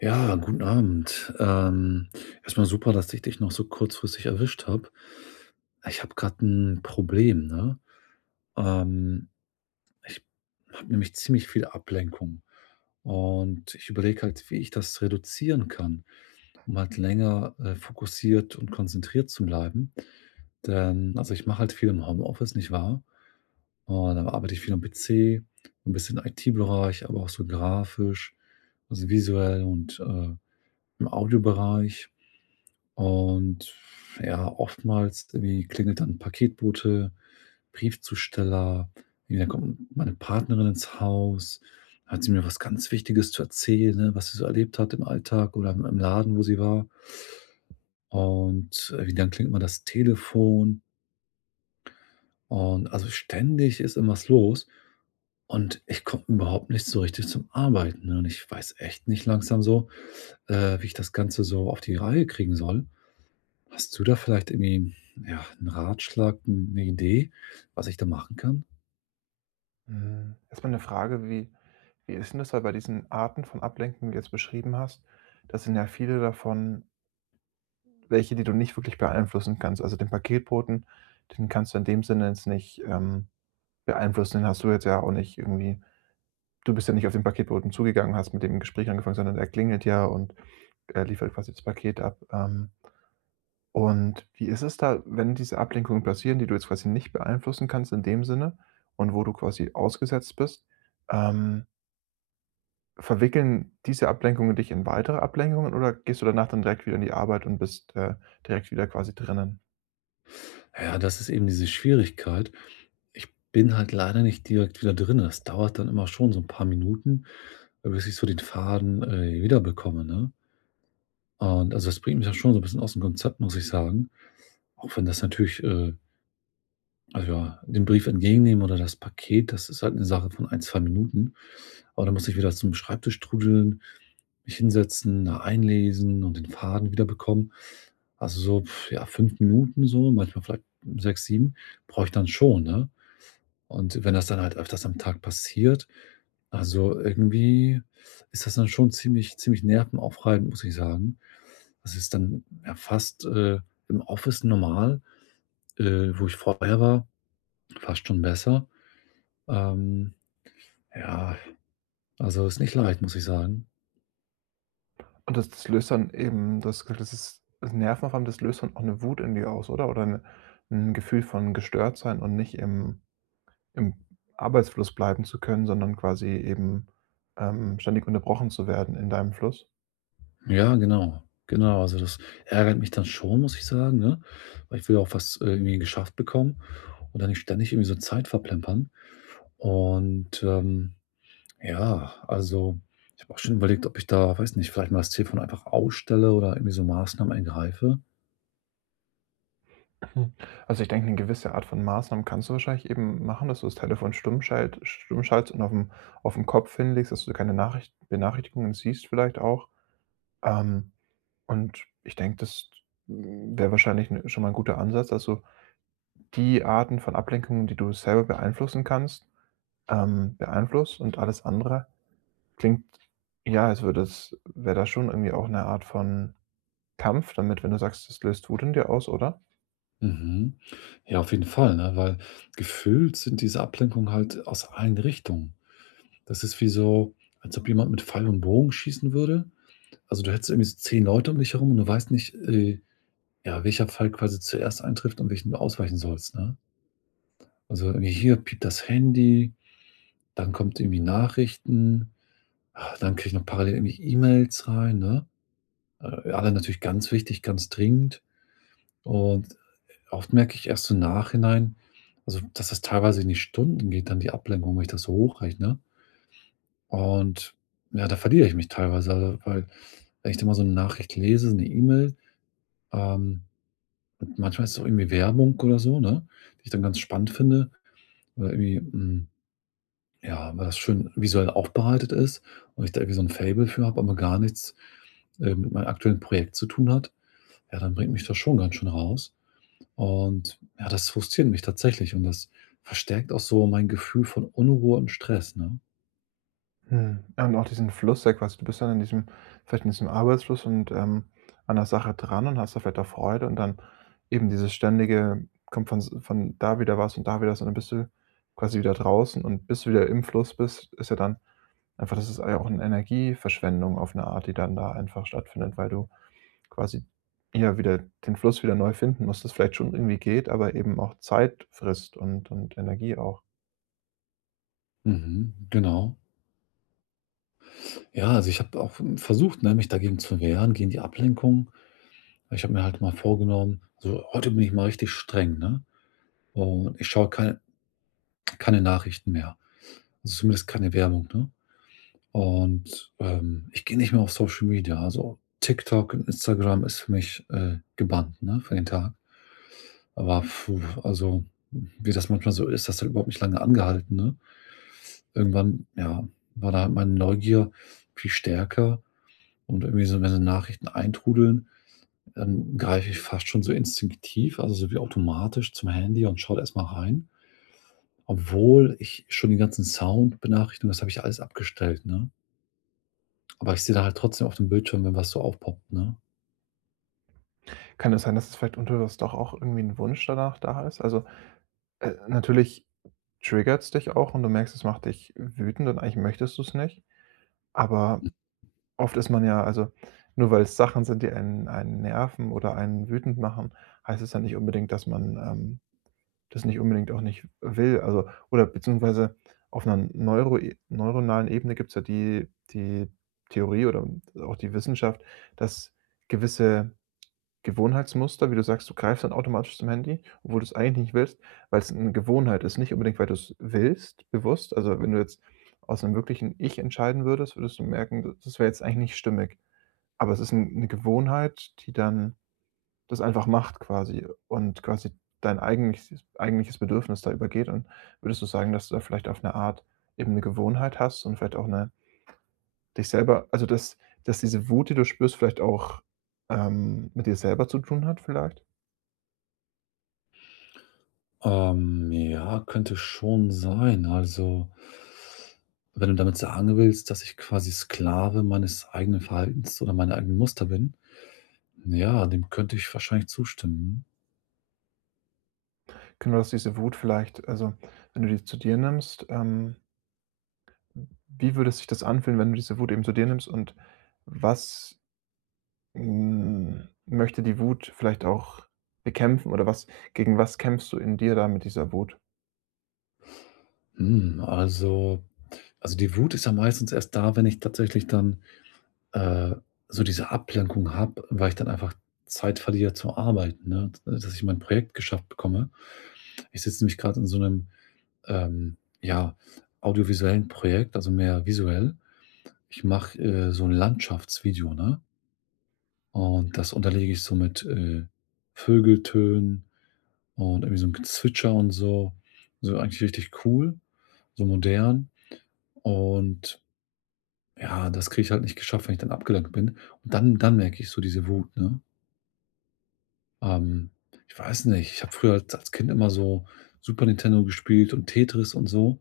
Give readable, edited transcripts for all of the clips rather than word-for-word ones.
Ja, guten Abend. Erst super, dass ich dich noch so kurzfristig erwischt habe. Ich habe gerade ein Problem, ne? Ähm, Ich habe nämlich ziemlich viel Ablenkung und ich überlege halt, wie ich das reduzieren kann, um halt länger, fokussiert und konzentriert zu bleiben. Denn also, ich mache halt viel im Homeoffice, nicht wahr? Und da arbeite ich viel am PC, ein bisschen IT-Bereich, aber auch so grafisch, also visuell und, im Audiobereich. Und ja, oftmals irgendwie klingelt dann Paketbote, Briefzusteller, irgendwie dann kommt meine Partnerin ins Haus, hat sie mir was ganz Wichtiges zu erzählen, ne, was sie so erlebt hat im Alltag oder im Laden, wo sie war. Und irgendwie dann klingt mal das Telefon und also ständig ist irgendwas los und ich komme überhaupt nicht so richtig zum Arbeiten, ne? Und ich weiß echt nicht langsam so, wie ich das Ganze so auf die Reihe kriegen soll. Hast du da vielleicht irgendwie, ja, einen Ratschlag, 'n 'ne Idee, was ich da machen kann? Mhm. Erst mal 'ne Frage, wie ist denn das, weil bei diesen Arten von Ablenkung, die du jetzt beschrieben hast, das sind ja viele davon welche, die du nicht wirklich beeinflussen kannst. Also, den Paketboten, den kannst du in dem Sinne jetzt nicht, beeinflussen. Den hast du jetzt ja auch nicht irgendwie, du bist ja nicht auf den Paketboten zugegangen, hast mit dem Gespräch angefangen, sondern er klingelt ja und er liefert quasi das Paket ab. Und wie ist es da, wenn diese Ablenkungen passieren, die du jetzt quasi nicht beeinflussen kannst in dem Sinne und wo du quasi ausgesetzt bist? Ähm, Verwickeln diese Ablenkungen dich in weitere Ablenkungen oder gehst du danach dann direkt wieder in die Arbeit und bist, direkt wieder quasi drinnen? Ja, das ist eben diese Schwierigkeit. Ich bin halt leider nicht direkt wieder drin. Das dauert dann immer schon so ein paar Minuten, bis ich so den Faden, wiederbekomme, ne? Und also, das bringt mich ja schon so ein bisschen aus dem Konzept, muss ich sagen. Auch wenn das natürlich, also, ja, den Brief entgegennehmen oder das Paket, das ist halt eine Sache von ein 2 Minuten. Aber dann muss ich wieder zum Schreibtisch trudeln, mich hinsetzen, da einlesen und den Faden wiederbekommen. Also so, pf, ja, 5 Minuten so, manchmal vielleicht 6, 7, brauche ich dann schon, ne? Und wenn das dann halt öfters am Tag passiert, also irgendwie ist das dann schon ziemlich ziemlich nervenaufreibend, muss ich sagen. Das ist dann ja fast, im Office normal, wo ich vorher war, fast schon besser. Ähm, ja, also ist nicht leicht, muss ich sagen. Und das löst dann eben, du hast gesagt, das ist das Nervenaufwand, das löst dann auch eine Wut in dir aus, oder? Oder 'ne 'n Gefühl von gestört sein und nicht im Arbeitsfluss bleiben zu können, sondern quasi eben, ständig unterbrochen zu werden in deinem Fluss? Ja, genau. Genau, also das ärgert mich dann schon, muss ich sagen, ne? Weil ich will ja auch was irgendwie geschafft bekommen und dann nicht ständig irgendwie so Zeit verplempern. Und, ja, also ich habe auch schon überlegt, ob ich da, weiß nicht, vielleicht mal das Telefon einfach ausstelle oder irgendwie so Maßnahmen ergreife. Hm. Also, ich denke, eine gewisse Art von Maßnahmen kannst du wahrscheinlich eben machen, dass du das Telefon stumm schaltest und auf dem Kopf hinlegst, dass du keine Nachricht Benachrichtigungen siehst vielleicht auch. Ähm, und ich denke, das, wäre wahrscheinlich 'n schon mal ein guter Ansatz, dass du die Arten von Ablenkungen, die du selber beeinflussen kannst, beeinflusst und alles andere klingt, ja, als würde es, wäre da schon irgendwie auch eine Art von Kampf damit, wenn du sagst, das löst Wut in dir aus, oder? Mhm. Ja, auf jeden Fall, ne? Weil gefühlt sind diese Ablenkungen halt aus allen Richtungen. Das ist wie so, als ob jemand mit Pfeil und Bogen schießen würde. Also du hättest irgendwie so 10 Leute um dich herum und du weißt nicht, ja, welcher Fall quasi zuerst eintrifft und welchen du ausweichen sollst, ne? Also, irgendwie hier piept das Handy, dann kommt irgendwie Nachrichten, ah, dann kriege ich noch parallel irgendwie E-Mails rein, ne? Alle natürlich ganz wichtig, ganz dringend. Und oft merke ich erst so im Nachhinein, also, dass das teilweise in die Stunden geht, dann die Ablenkung, wenn ich das so hochrechne. Und ja, da verliere ich mich teilweise, also, weil wenn ich da mal so eine Nachricht lese, so eine E-Mail, ähm, und manchmal ist es auch irgendwie Werbung oder so, ne, die ich dann ganz spannend finde. Oder irgendwie, hm, ja, weil das schön visuell aufbereitet ist und ich da irgendwie so ein Faible für habe, aber gar nichts, mit meinem aktuellen Projekt zu tun hat, ja, dann bringt mich das schon ganz schön raus. Und ja, das frustriert mich tatsächlich und das verstärkt auch so mein Gefühl von Unruhe und Stress, ne? Mhm. Ja, und auch diesen Fluss ja quasi. Du bist dann in diesem, vielleicht in diesem Arbeitsfluss und, an der Sache dran und hast da vielleicht auch Freude und dann eben dieses ständige, kommt von s von da wieder was und da wieder was und dann bist du quasi wieder draußen und bis du wieder im Fluss bist, ist ja dann einfach, das ist ja auch eine Energieverschwendung auf eine Art, die dann da einfach stattfindet, weil du quasi, ja, wieder den Fluss wieder neu finden musst, das vielleicht schon irgendwie geht, aber eben auch Zeit frisst und Energie auch. Mhm, genau. Ja, also ich habe auch, hm, versucht, ne, mich dagegen zu wehren, gegen die Ablenkung. Ich habe mir halt mal vorgenommen, so: „Heute bin ich mal richtig streng“, ne? Und ich schaue keine Nachrichten mehr, also zumindest keine Werbung, ne? Und, ich gehe nicht mehr auf Social Media. Also, TikTok und Instagram ist für mich, gebannt, ne, für den Tag. Aber puh, also, wie das manchmal so ist, das hat überhaupt nicht lange angehalten, ne? Irgendwann, ja, war da halt meine Neugier viel stärker und irgendwie so, wenn so Nachrichten eintrudeln, dann greife ich fast schon so instinktiv, also so wie automatisch zum Handy und schaue da erst mal rein, obwohl ich schon die ganzen Sound-Benachrichtigungen das habe ich alles abgestellt, ne? Aber ich sehe da halt trotzdem auf dem Bildschirm, wenn was so aufpoppt, ne? Kann es sein, dass es vielleicht unterbewusst doch auch irgendwie ein Wunsch danach da ist? Also, natürlich triggert's dich auch und du merkst, es macht dich wütend und eigentlich möchtest du es nicht. Aber oft ist man ja, also, nur weil es Sachen sind, die einen nerven oder einen wütend machen, heißt es ja nicht unbedingt, dass man, das nicht unbedingt auch nicht will. Also, oder beziehungsweise auf einer neuronalen Ebene gibt es ja die Theorie oder auch die Wissenschaft, dass gewisse Gewohnheitsmuster, wie du sagst, du greifst dann automatisch zum Handy, obwohl du es eigentlich nicht willst, weil es 'ne Gewohnheit ist, nicht unbedingt, weil du es willst, bewusst. Also, wenn du jetzt aus 'nem wirklichen Ich entscheiden würdest, würdest du merken, d das wäre jetzt eigentlich nicht stimmig. Aber es ist 'n 'ne Gewohnheit, die dann das einfach macht quasi und quasi dein eigentliches Bedürfnis da übergeht, und würdest du sagen, dass du da vielleicht auf 'ne Art eben 'ne Gewohnheit hast und vielleicht auch 'ne dich selber, also, dass diese Wut, die du spürst, vielleicht auch, mit dir selber zu tun hat vielleicht? Ja, könnte schon sein. Also, wenn du damit sagen willst, dass ich quasi Sklave meines eigenen Verhaltens oder meiner eigenen Muster bin, ja, dem könnte ich wahrscheinlich zustimmen. Genau, dass diese Wut vielleicht, also, wenn du die zu dir nimmst, wie würde sich das anfühlen, wenn du diese Wut eben zu dir nimmst und was, möchte die Wut vielleicht auch bekämpfen, oder was, gegen was kämpfst du in dir da mit dieser Wut? Hm, also die Wut ist ja meistens erst da, wenn ich tatsächlich dann äh, so diese Ablenkung habe, weil ich dann einfach Zeit verliere zur Arbeit, ne? Dass ich mein Projekt geschafft bekomme. Ich sitze nämlich gerade in so einem ja, audiovisuellen Projekt, also mehr visuell. Ich mache, so ein Landschaftsvideo, ne? Und das unterlege ich so mit, Vögeltönen und irgendwie so 'n Gezwitscher und so. So eigentlich richtig cool, so modern. Und ja, das kriege ich halt nicht geschafft, wenn ich dann abgelenkt bin. Und dann merke ich so diese Wut, ne? Ähm, ich weiß nicht, ich habe früher als Kind immer so Super Nintendo gespielt und Tetris und so.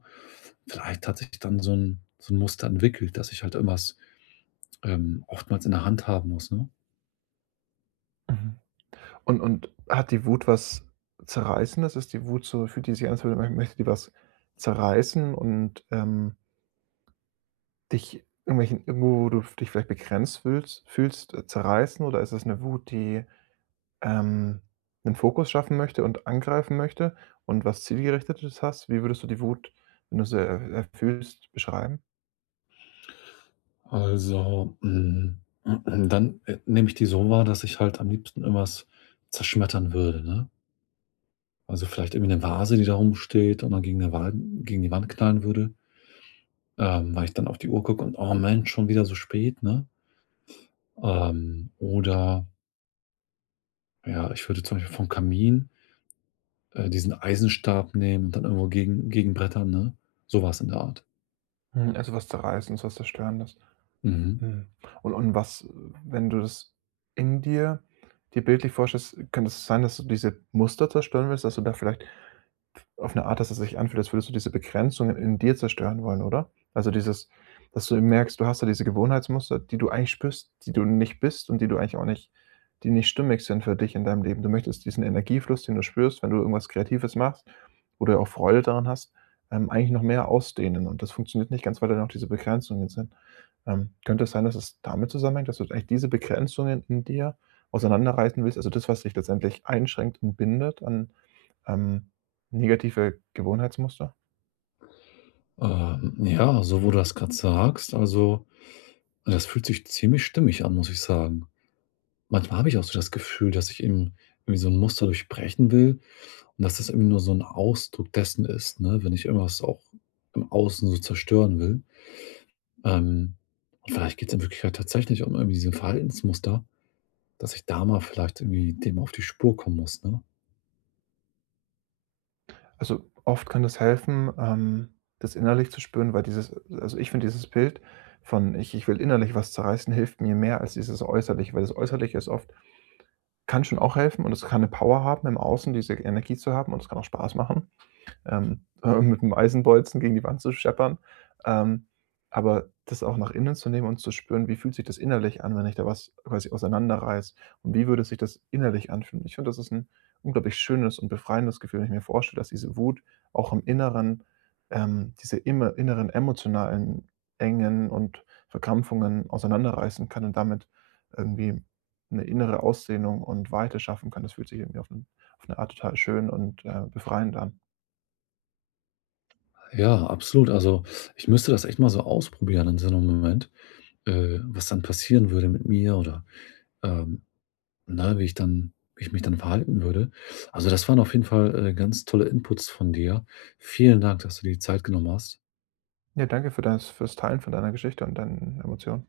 Vielleicht hat sich dann so ein Muster entwickelt, dass ich halt irgendwas, oftmals in der Hand haben muss, ne? Mhm. Und hat die Wut was Zerreißendes? Ist die Wut so, fühlt die sich an, als würde, mö möchte die was zerreißen und, dich irgendwelchen irgendwo, wo du dich vielleicht begrenzt fühlst, zerreißen, oder ist es eine Wut, die, ähm, 'nen Fokus schaffen möchte und angreifen möchte und was Zielgerichtetes hast, wie würdest du die Wut, wenn du sie er erfühlst, beschreiben? Also, hm, dann, nehme ich die so wahr, dass ich halt am liebsten irgendwas zerschmettern würde, ne? Also, vielleicht irgendwie 'ne Vase, die da rumsteht und dann gegen die Wand knallen würde, weil ich dann auf die Uhr gucke und: „Oh Mensch, schon wieder so spät“, ne? Oder ja, ich würde zum Beispiel vom Kamin, diesen Eisenstab nehmen und dann irgendwo gegen gegenbrettern, ne? So was in der Art. Hm, also, was Zerreißendes, was Zerstörendes. Mhm. Hm. Und was, wenn du das in dir bildlich vorstellst, könnte es sein, dass du diese Muster zerstören willst, dass du da vielleicht auf eine Art, dass es sich anfühlt, als würdest du diese Begrenzungen in dir zerstören wollen, oder? Also, dieses, dass du merkst, du hast da diese Gewohnheitsmuster, die du eigentlich spürst, die du nicht bist und die du eigentlich auch nicht, die nicht stimmig sind für dich in deinem Leben. Du möchtest diesen Energiefluss, den du spürst, wenn du irgendwas Kreatives machst oder auch Freude daran hast, eigentlich noch mehr ausdehnen und das funktioniert nicht ganz, weil da noch diese Begrenzungen sind. Könnte es sein, dass es damit zusammenhängt, dass du eigentlich diese Begrenzungen in dir auseinanderreißen willst, also das, was dich letztendlich einschränkt und bindet an, ähm, negative Gewohnheitsmuster? Ja, so wo du das gerade sagst, also, das fühlt sich ziemlich stimmig an, muss ich sagen. Manchmal habe ich auch so das Gefühl, dass ich eben irgendwie so ein Muster durchbrechen will und dass das irgendwie nur so ein Ausdruck dessen ist, ne, wenn ich irgendwas auch im Außen so zerstören will. Ähm, und vielleicht geht es in Wirklichkeit tatsächlich um irgendwie diese Verhaltensmuster, dass ich da mal vielleicht irgendwie dem auf die Spur kommen muss, ne? Also, oft kann das helfen, das innerlich zu spüren, weil dieses, also, ich finde dieses Bild von: „Ich will innerlich was zerreißen“, hilft mir mehr als dieses Äußerliche, weil das Äußerliche ist oft, kann schon auch helfen und es kann 'ne Power haben, im Außen diese Energie zu haben und es kann auch Spaß machen. ähm, mit einem Eisenbolzen gegen die Wand zu scheppern. Ähm, aber das auch nach innen zu nehmen und zu spüren, wie fühlt sich das innerlich an, wenn ich da was quasi auseinanderreiß, und wie würde sich das innerlich anfühlen. Ich finde, das ist ein unglaublich schönes und befreiendes Gefühl, wenn ich mir vorstelle, dass diese Wut auch im Inneren, diese immer inneren emotionalen Engen und Verkrampfungen auseinanderreißen kann und damit irgendwie eine innere Ausdehnung und Weite schaffen kann. Das fühlt sich irgendwie auf, auf eine Art total schön und befreiend an. Ja, absolut. Also, ich müsste das echt mal so ausprobieren in so einem Moment, was dann passieren würde mit mir oder, ähm ne, wie ich dann wie ich mich dann verhalten würde. Also, das waren auf jeden Fall, ganz tolle Inputs von dir. Vielen Dank, dass du dir die Zeit genommen hast. Ja, danke für das fürs Teilen von deiner Geschichte und deinen Emotionen.